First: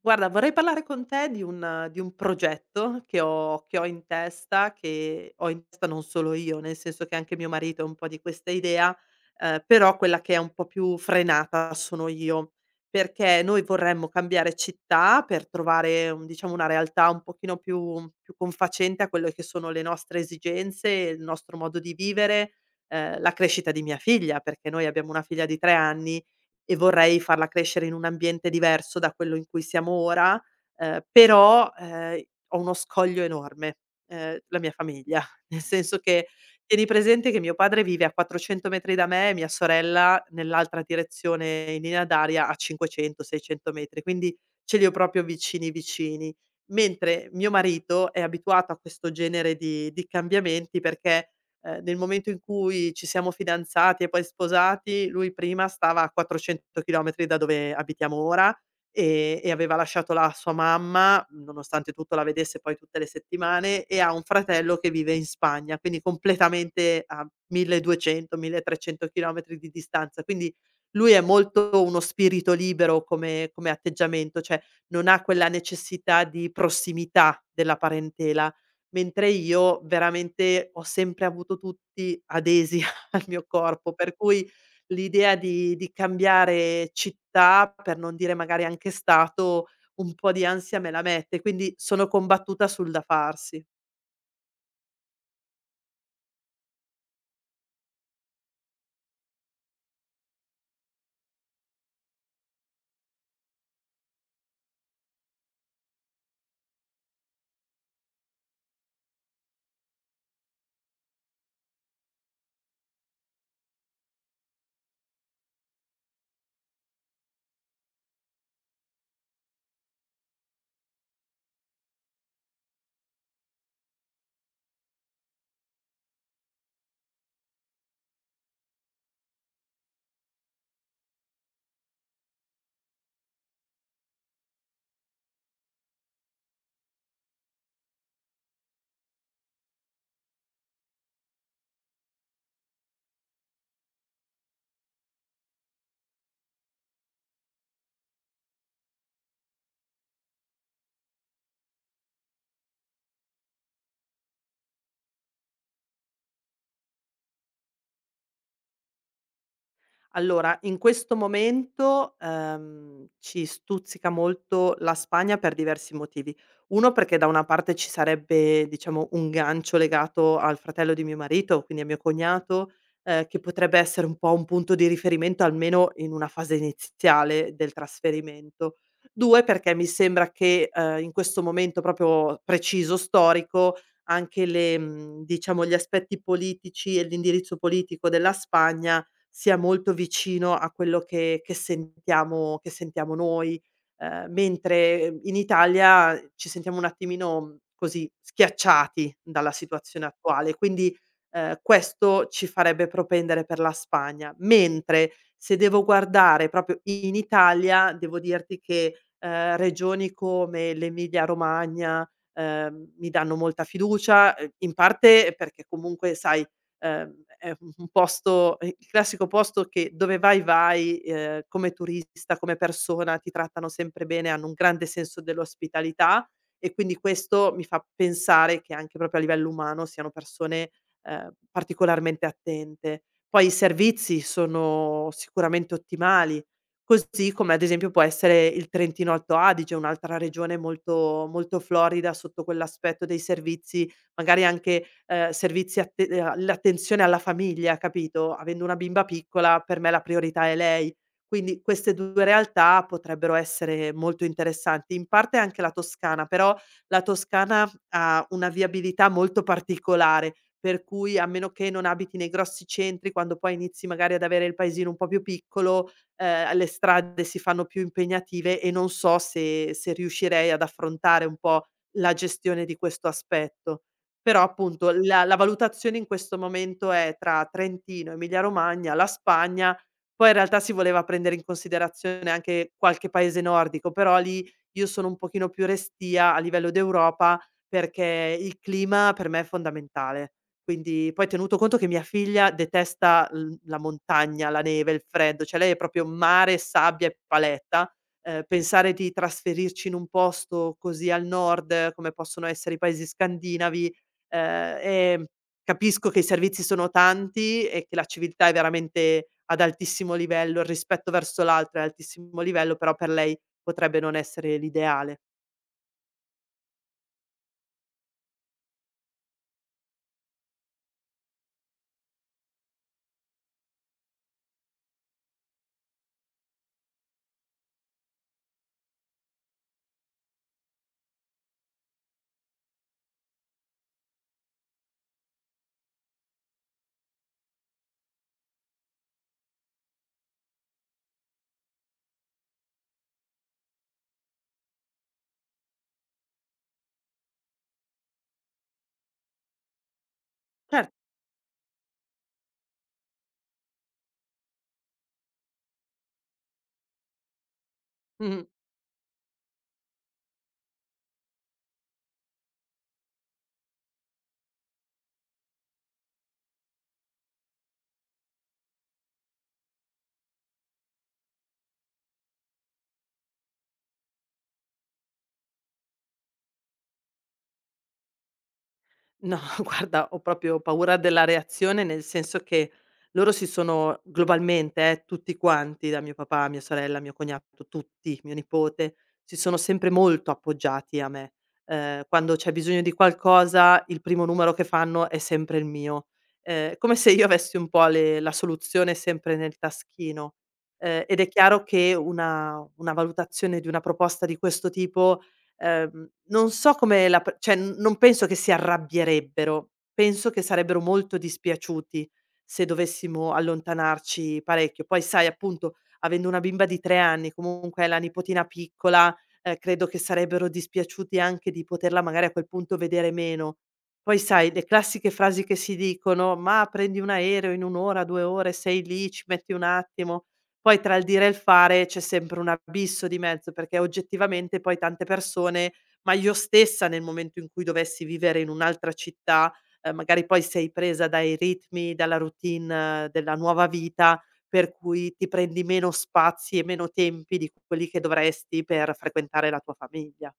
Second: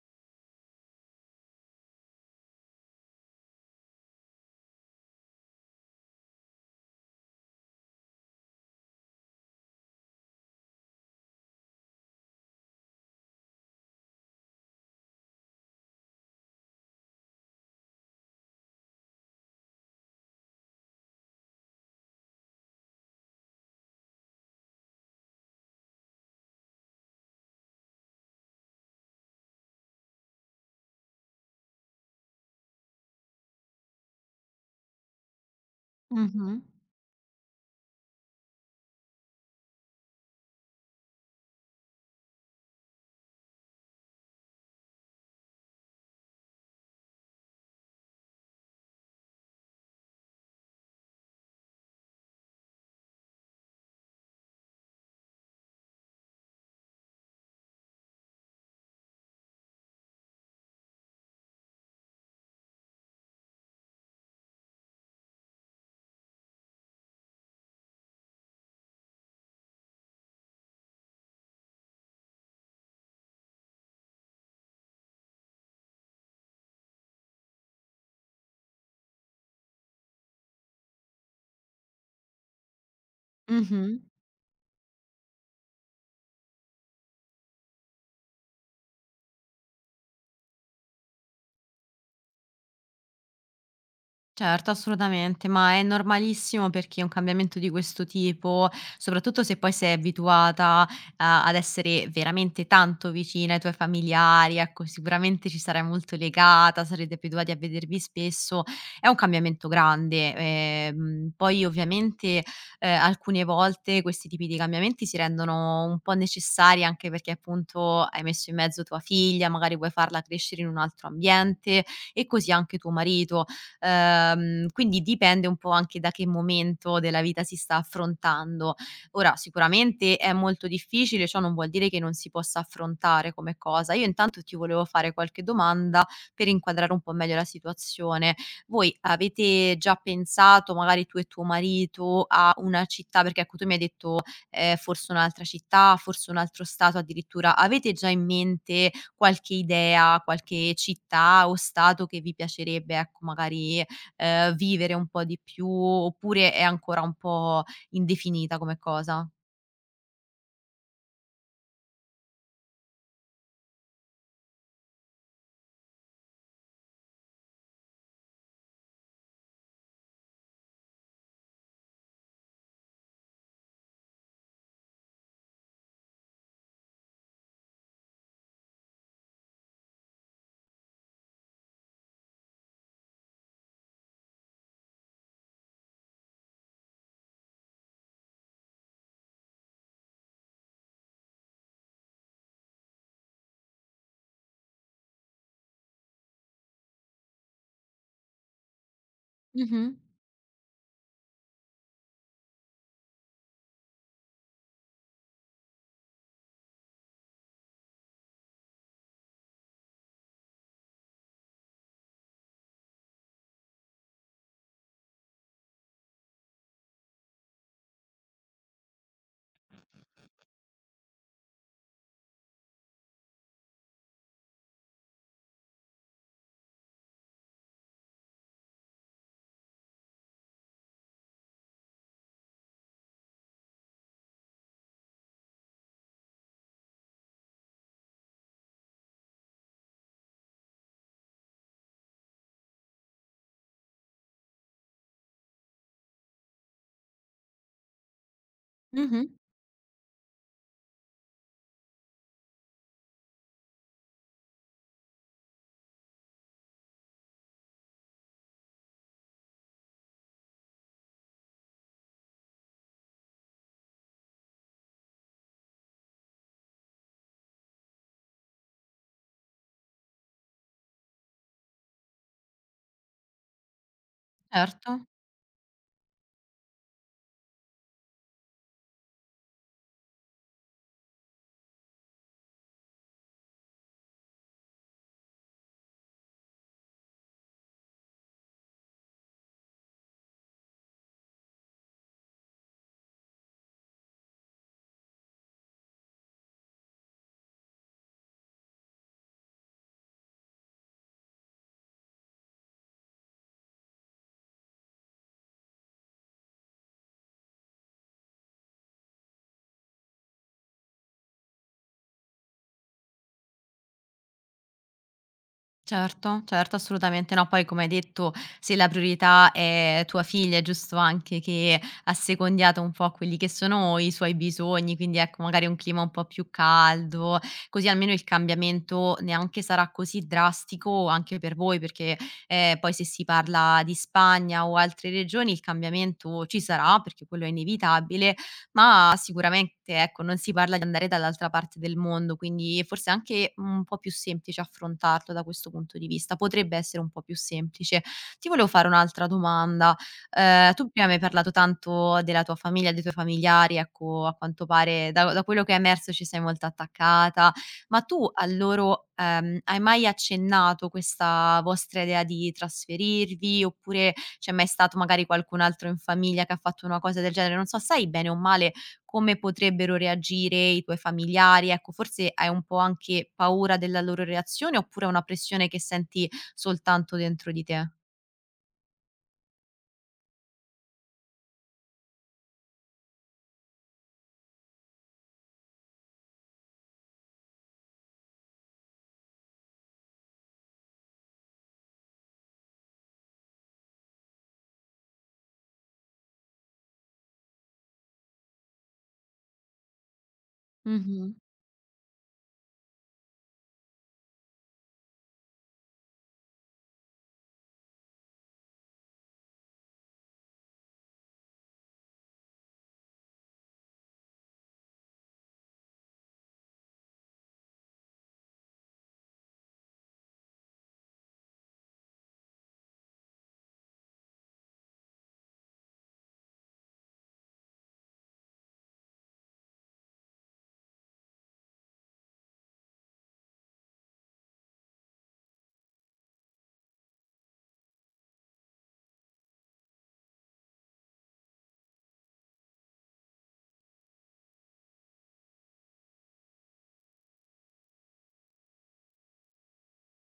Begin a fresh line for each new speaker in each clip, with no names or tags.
Guarda, vorrei parlare con te di un progetto che ho in testa, che ho in testa non solo io, nel senso che anche mio marito ha un po' di questa idea, però quella che è un po' più frenata sono io, perché noi vorremmo cambiare città per trovare un diciamo una realtà un pochino più confacente a quelle che sono le nostre esigenze, il nostro modo di vivere, la crescita di mia figlia, perché noi abbiamo una figlia di 3 anni e vorrei farla crescere in un ambiente diverso da quello in cui siamo ora, però, ho uno scoglio enorme, la mia famiglia. Nel senso che
Mh-mh.
tieni presente che mio padre vive a 400 metri da me e mia sorella nell'altra direzione in linea d'aria a 500, 600 metri, quindi ce li ho proprio vicini, vicini. Mentre mio marito è abituato a questo genere di cambiamenti perché nel momento in cui ci siamo fidanzati e poi sposati, lui prima stava a 400 chilometri da dove abitiamo ora, e aveva lasciato là sua mamma, nonostante tutto la vedesse poi tutte le settimane, e ha un fratello che vive in Spagna, quindi completamente a 1200, 1300 chilometri di distanza. Quindi lui è molto uno spirito libero come atteggiamento, cioè non ha quella necessità di prossimità della parentela. Mentre io veramente ho sempre avuto tutti adesi al mio
Mh-mh.
corpo, per cui l'idea di cambiare città, per non dire magari anche stato, un po' di ansia me la mette, quindi sono combattuta sul da farsi.
Certo, assolutamente, ma è normalissimo perché un cambiamento di questo tipo, soprattutto se poi sei abituata a ad essere veramente tanto vicina ai tuoi familiari, ecco, sicuramente ci sarai molto legata, sarete abituati a vedervi spesso, è un cambiamento grande. Poi ovviamente, alcune volte questi tipi di cambiamenti si rendono un po' necessari anche perché appunto hai messo in mezzo tua figlia, magari vuoi farla crescere in un altro ambiente e così anche tuo marito. Quindi dipende un po' anche da che momento della vita si sta affrontando. Ora sicuramente è molto difficile, ciò non vuol dire che non si possa affrontare come cosa. Io intanto ti volevo fare qualche domanda per inquadrare un po' meglio la situazione. Voi avete già pensato, magari tu e tuo marito, a una città perché ecco tu mi hai detto forse un'altra città, forse un altro stato addirittura. Avete già in mente qualche idea, qualche città o stato che vi piacerebbe, ecco, magari, vivere un po' di più, oppure è ancora un po' indefinita come cosa?
Allora, in questo momento, ci stuzzica molto la Spagna per diversi motivi. Uno perché da una parte ci sarebbe, diciamo, un gancio legato al fratello di mio marito, quindi a mio cognato, che potrebbe essere un po' un punto di riferimento, almeno in una fase iniziale del trasferimento. 2 perché mi sembra che, in questo momento proprio preciso, storico, anche diciamo gli aspetti politici e l'indirizzo politico della Spagna sia molto vicino a quello che sentiamo noi, mentre in Italia ci sentiamo un attimino così schiacciati dalla
Mh-mh.
situazione attuale. Quindi, questo ci farebbe propendere per la Spagna. Mentre se devo guardare proprio in Italia, devo dirti che, regioni come l'Emilia Romagna, mi danno molta fiducia, in parte perché comunque sai, Ehm, è il classico posto che dove vai, vai, come turista, come persona, ti trattano sempre bene, hanno un grande senso dell'ospitalità e quindi questo mi fa pensare che anche proprio a livello umano siano persone, particolarmente attente. Poi i servizi sono sicuramente ottimali, così come ad esempio può essere il Trentino Alto Adige, un'altra regione molto molto florida sotto quell'aspetto dei servizi magari anche, servizi atte l'attenzione alla famiglia, capito? Avendo una bimba
Mh-mh.
piccola per me la priorità è lei. Quindi queste 2 realtà potrebbero essere molto interessanti. In parte anche la Toscana, però la Toscana ha una viabilità molto particolare, per cui a meno che non abiti nei grossi centri, quando poi inizi magari ad avere il paesino un po' più piccolo, le strade si fanno più impegnative e non so se riuscirei ad affrontare un po' la gestione di questo aspetto. Però appunto
Certo.
la valutazione in questo momento è tra Trentino, Emilia Romagna, la Spagna, poi in realtà si voleva prendere in considerazione anche qualche paese nordico, però lì io sono un pochino più restia a livello d'Europa, perché il clima per me è fondamentale. Quindi poi tenuto conto che mia figlia detesta l la montagna, la neve, il freddo, cioè lei è proprio mare, sabbia e paletta, pensare di trasferirci in un posto così al nord come possono essere i paesi scandinavi. E capisco che i servizi sono tanti e che la civiltà è veramente ad altissimo livello, il rispetto verso l'altro è ad altissimo livello, però per lei potrebbe non essere l'ideale.
Certo, certo, assolutamente no. Poi come hai detto, se la priorità è tua figlia, è giusto anche che assecondiate un po' quelli che sono i suoi bisogni, quindi ecco, magari un clima un po' più caldo, così almeno il cambiamento neanche sarà così drastico anche per voi, perché poi se si parla di Spagna o altre regioni il cambiamento ci sarà, perché quello è inevitabile, ma sicuramente, ecco, non si parla di andare dall'altra parte del mondo, quindi forse è anche un po' più semplice affrontarlo da questo punto di vista, potrebbe essere un po' più semplice. Ti volevo fare un'altra domanda. Tu
Cer
prima mi hai parlato tanto della tua famiglia, dei tuoi familiari, ecco, a quanto pare da quello che è emerso ci sei molto attaccata, ma tu
Mh-mh.
a loro, hai mai accennato questa vostra idea di trasferirvi, oppure c'è mai stato magari qualcun altro in famiglia che ha fatto una cosa del genere? Non so, sai bene o male come potrebbero reagire i tuoi familiari? Ecco, forse hai un po' anche paura della loro reazione oppure è una pressione che senti soltanto dentro di te?
No, guarda, ho proprio paura della reazione, nel senso che loro si sono globalmente, tutti quanti, da mio papà, mia sorella, mio cognato, tutti, mio nipote, si sono sempre molto appoggiati a me. Quando c'è bisogno di qualcosa, il primo numero che fanno è sempre il mio. È come se io avessi un po' le la soluzione sempre nel taschino. Ed è
Mh-mh.
chiaro che una valutazione di una proposta di questo tipo. Non so come la p cioè non penso che si arrabbierebbero, penso che sarebbero molto dispiaciuti se dovessimo allontanarci parecchio. Poi sai appunto, avendo una bimba di 3 anni, comunque è la nipotina piccola, credo che sarebbero dispiaciuti anche di poterla magari a quel punto vedere meno. Poi sai, le classiche frasi che si dicono: "Ma prendi un aereo in 1 ora, 2 ore, sei lì, ci metti un attimo". Poi tra il dire e il fare c'è sempre un abisso di mezzo, perché oggettivamente poi tante persone, ma io stessa nel momento in cui dovessi vivere in un'altra città, magari poi sei presa dai ritmi, dalla routine della nuova vita, per cui ti prendi meno spazi e meno tempi di quelli che dovresti per frequentare la tua famiglia.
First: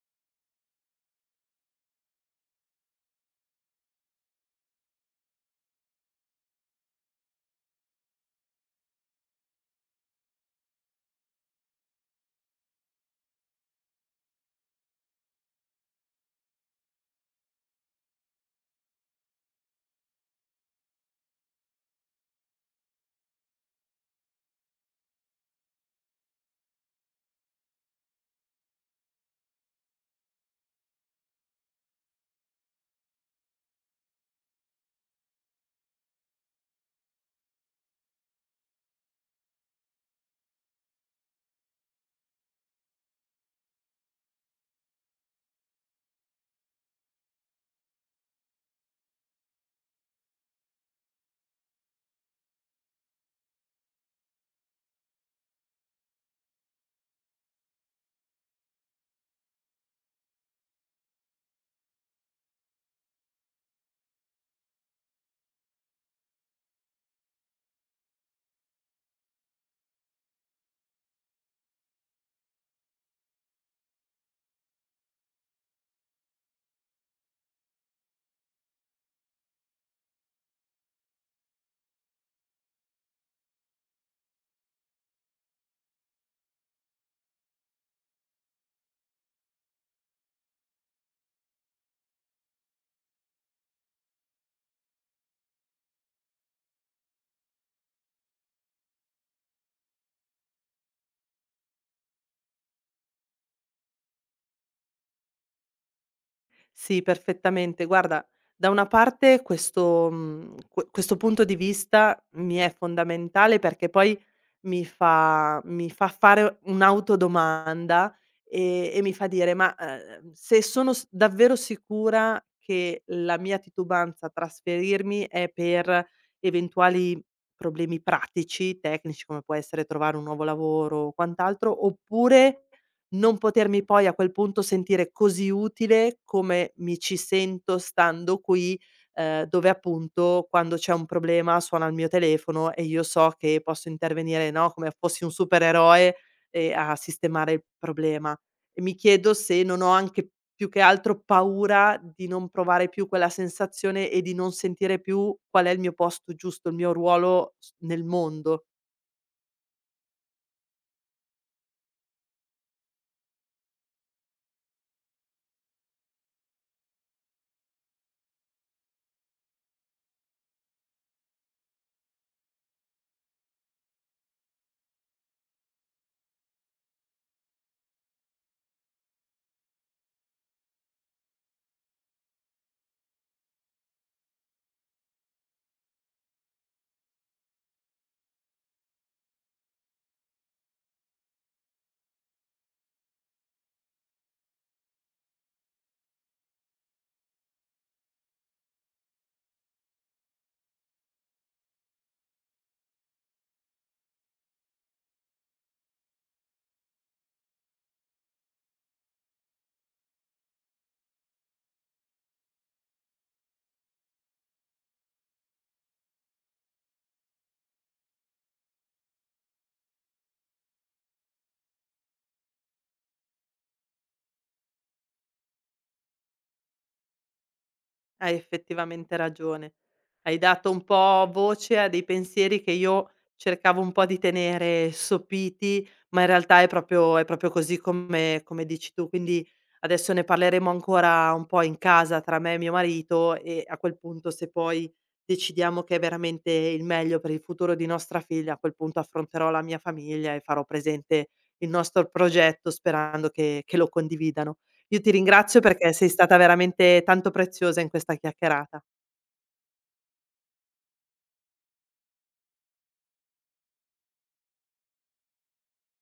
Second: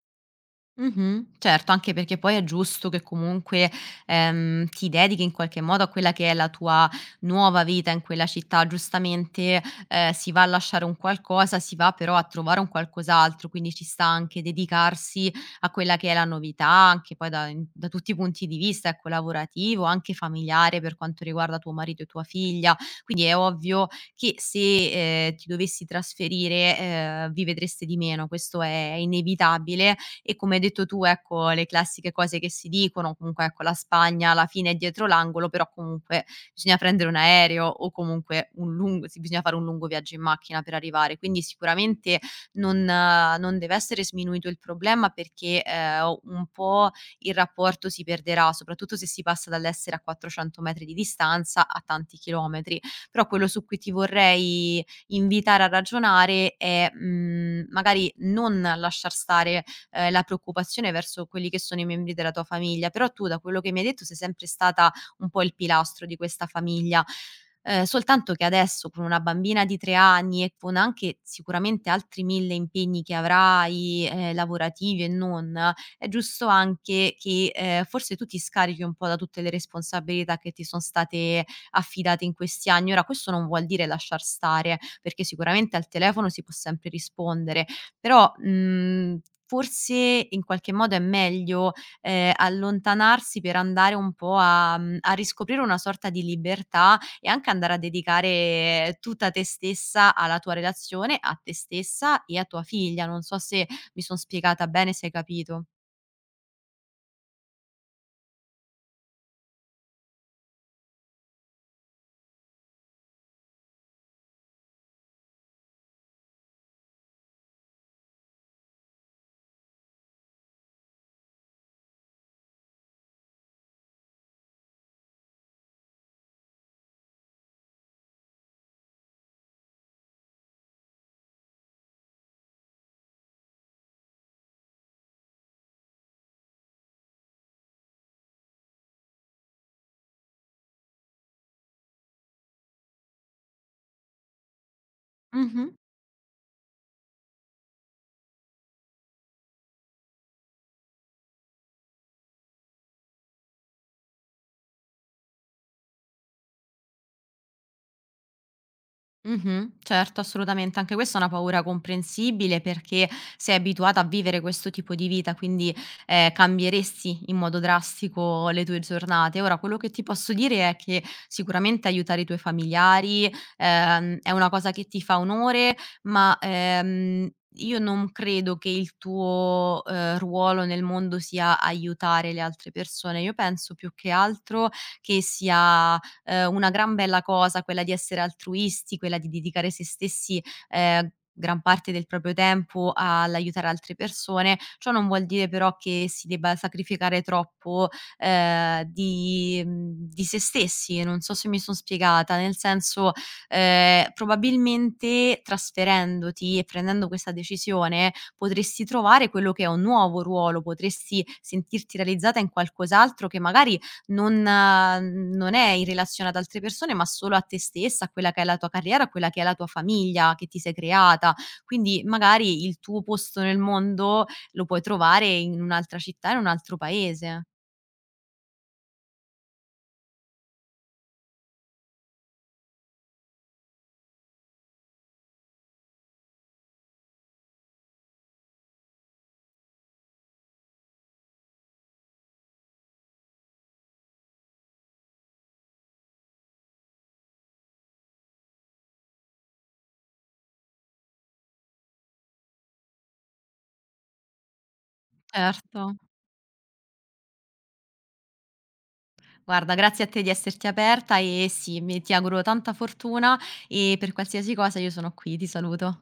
Mh-mh. Certo, anche perché poi è giusto che comunque, ti dedichi in qualche modo a quella che è la tua nuova vita in quella città. Giustamente, si va a lasciare un qualcosa, si va però a trovare un qualcos'altro, quindi ci sta anche dedicarsi a quella che è la novità, anche poi da tutti i punti di vista, ecco, lavorativo, anche familiare per quanto riguarda tuo marito e tua figlia. Quindi è ovvio che se, ti dovessi trasferire, vi vedreste di meno, questo è inevitabile e come hai detto tu, ecco, le classiche cose che si dicono, comunque ecco la Spagna alla fine è dietro l'angolo, però comunque bisogna prendere un aereo o comunque un lungo sì, bisogna fare un lungo viaggio in macchina per arrivare. Quindi sicuramente non deve essere sminuito il problema perché, un po' il rapporto si perderà, soprattutto se si passa dall'essere a 400 metri di distanza a tanti chilometri. Però quello su cui ti vorrei invitare a ragionare è, magari non lasciar stare la preoccupazione verso quelli che sono i membri della tua famiglia, però tu da quello che mi hai detto sei sempre stata un po' il pilastro di questa famiglia, soltanto che adesso con una bambina di 3 anni e con anche sicuramente altri 1000 impegni che avrai, lavorativi e non, è giusto anche che, forse tu ti scarichi un po' da tutte le responsabilità che ti son state affidate in questi anni. Ora questo non vuol dire lasciar stare, perché sicuramente al telefono si può sempre rispondere, però, forse in qualche modo è meglio, allontanarsi per andare un po' a a riscoprire una sorta di libertà e anche andare a dedicare tutta te stessa alla tua relazione, a te stessa e a tua figlia. Non so se mi son spiegata bene, se hai capito.
Sì, perfettamente. Guarda, da una parte questo mhmm, que questo punto di vista mi è fondamentale perché poi mi fa fare un'autodomanda, e mi fa dire: "Ma, se sono s davvero sicura che la mia titubanza a trasferirmi è per eventuali problemi pratici, tecnici, come può essere trovare un nuovo lavoro o quant'altro, oppure non potermi poi a quel punto sentire così utile come mi ci sento stando qui, dove appunto quando c'è un problema suona il mio telefono e io so che posso intervenire, no, come fossi un
Mh-mh.
supereroe, a sistemare il problema. E mi chiedo se non ho anche più che altro paura di non provare più quella sensazione e di non sentire più qual è il mio posto giusto, il mio ruolo s nel mondo.
Mh-mh. Certo, assolutamente. Anche questa è una paura comprensibile perché sei abituata a vivere questo tipo di vita, quindi, cambieresti in modo drastico le tue giornate. Ora quello che ti posso dire è che sicuramente aiutare i tuoi familiari, è una cosa che ti fa onore, ma, io non credo che il tuo, ruolo nel mondo sia aiutare le altre persone. Io penso più che altro che sia una gran bella cosa quella di essere altruisti, quella di dedicare se stessi, ehm, gran parte del proprio tempo all'aiutare altre persone. Ciò non vuol dire però che si debba sacrificare troppo, di di se stessi, non so se mi son spiegata, nel senso, probabilmente trasferendoti e prendendo questa decisione potresti trovare quello che è un nuovo ruolo, potresti sentirti realizzata in qualcos'altro che magari non è in relazione ad altre persone, ma solo a te stessa, a quella che è la tua carriera, a quella che è la tua famiglia che ti sei creata. Quindi magari il tuo posto nel mondo lo puoi trovare in un'altra città, in un altro paese.
Hai effettivamente ragione. Hai dato un po' voce a dei pensieri che io cercavo un po' di tenere sopiti, ma in realtà è proprio così come dici tu. Quindi adesso ne parleremo ancora un po' in casa tra me e mio marito e a quel punto se poi decidiamo che è veramente il meglio per il futuro di nostra figlia, a quel punto affronterò la mia famiglia e farò presente il nostro progetto sperando che lo condividano. Io ti ringrazio
Certo.
perché sei stata veramente tanto preziosa in questa chiacchierata.
Guarda, grazie a te di esserti aperta e sì, mi ti auguro tanta fortuna e per qualsiasi cosa io sono qui, ti saluto.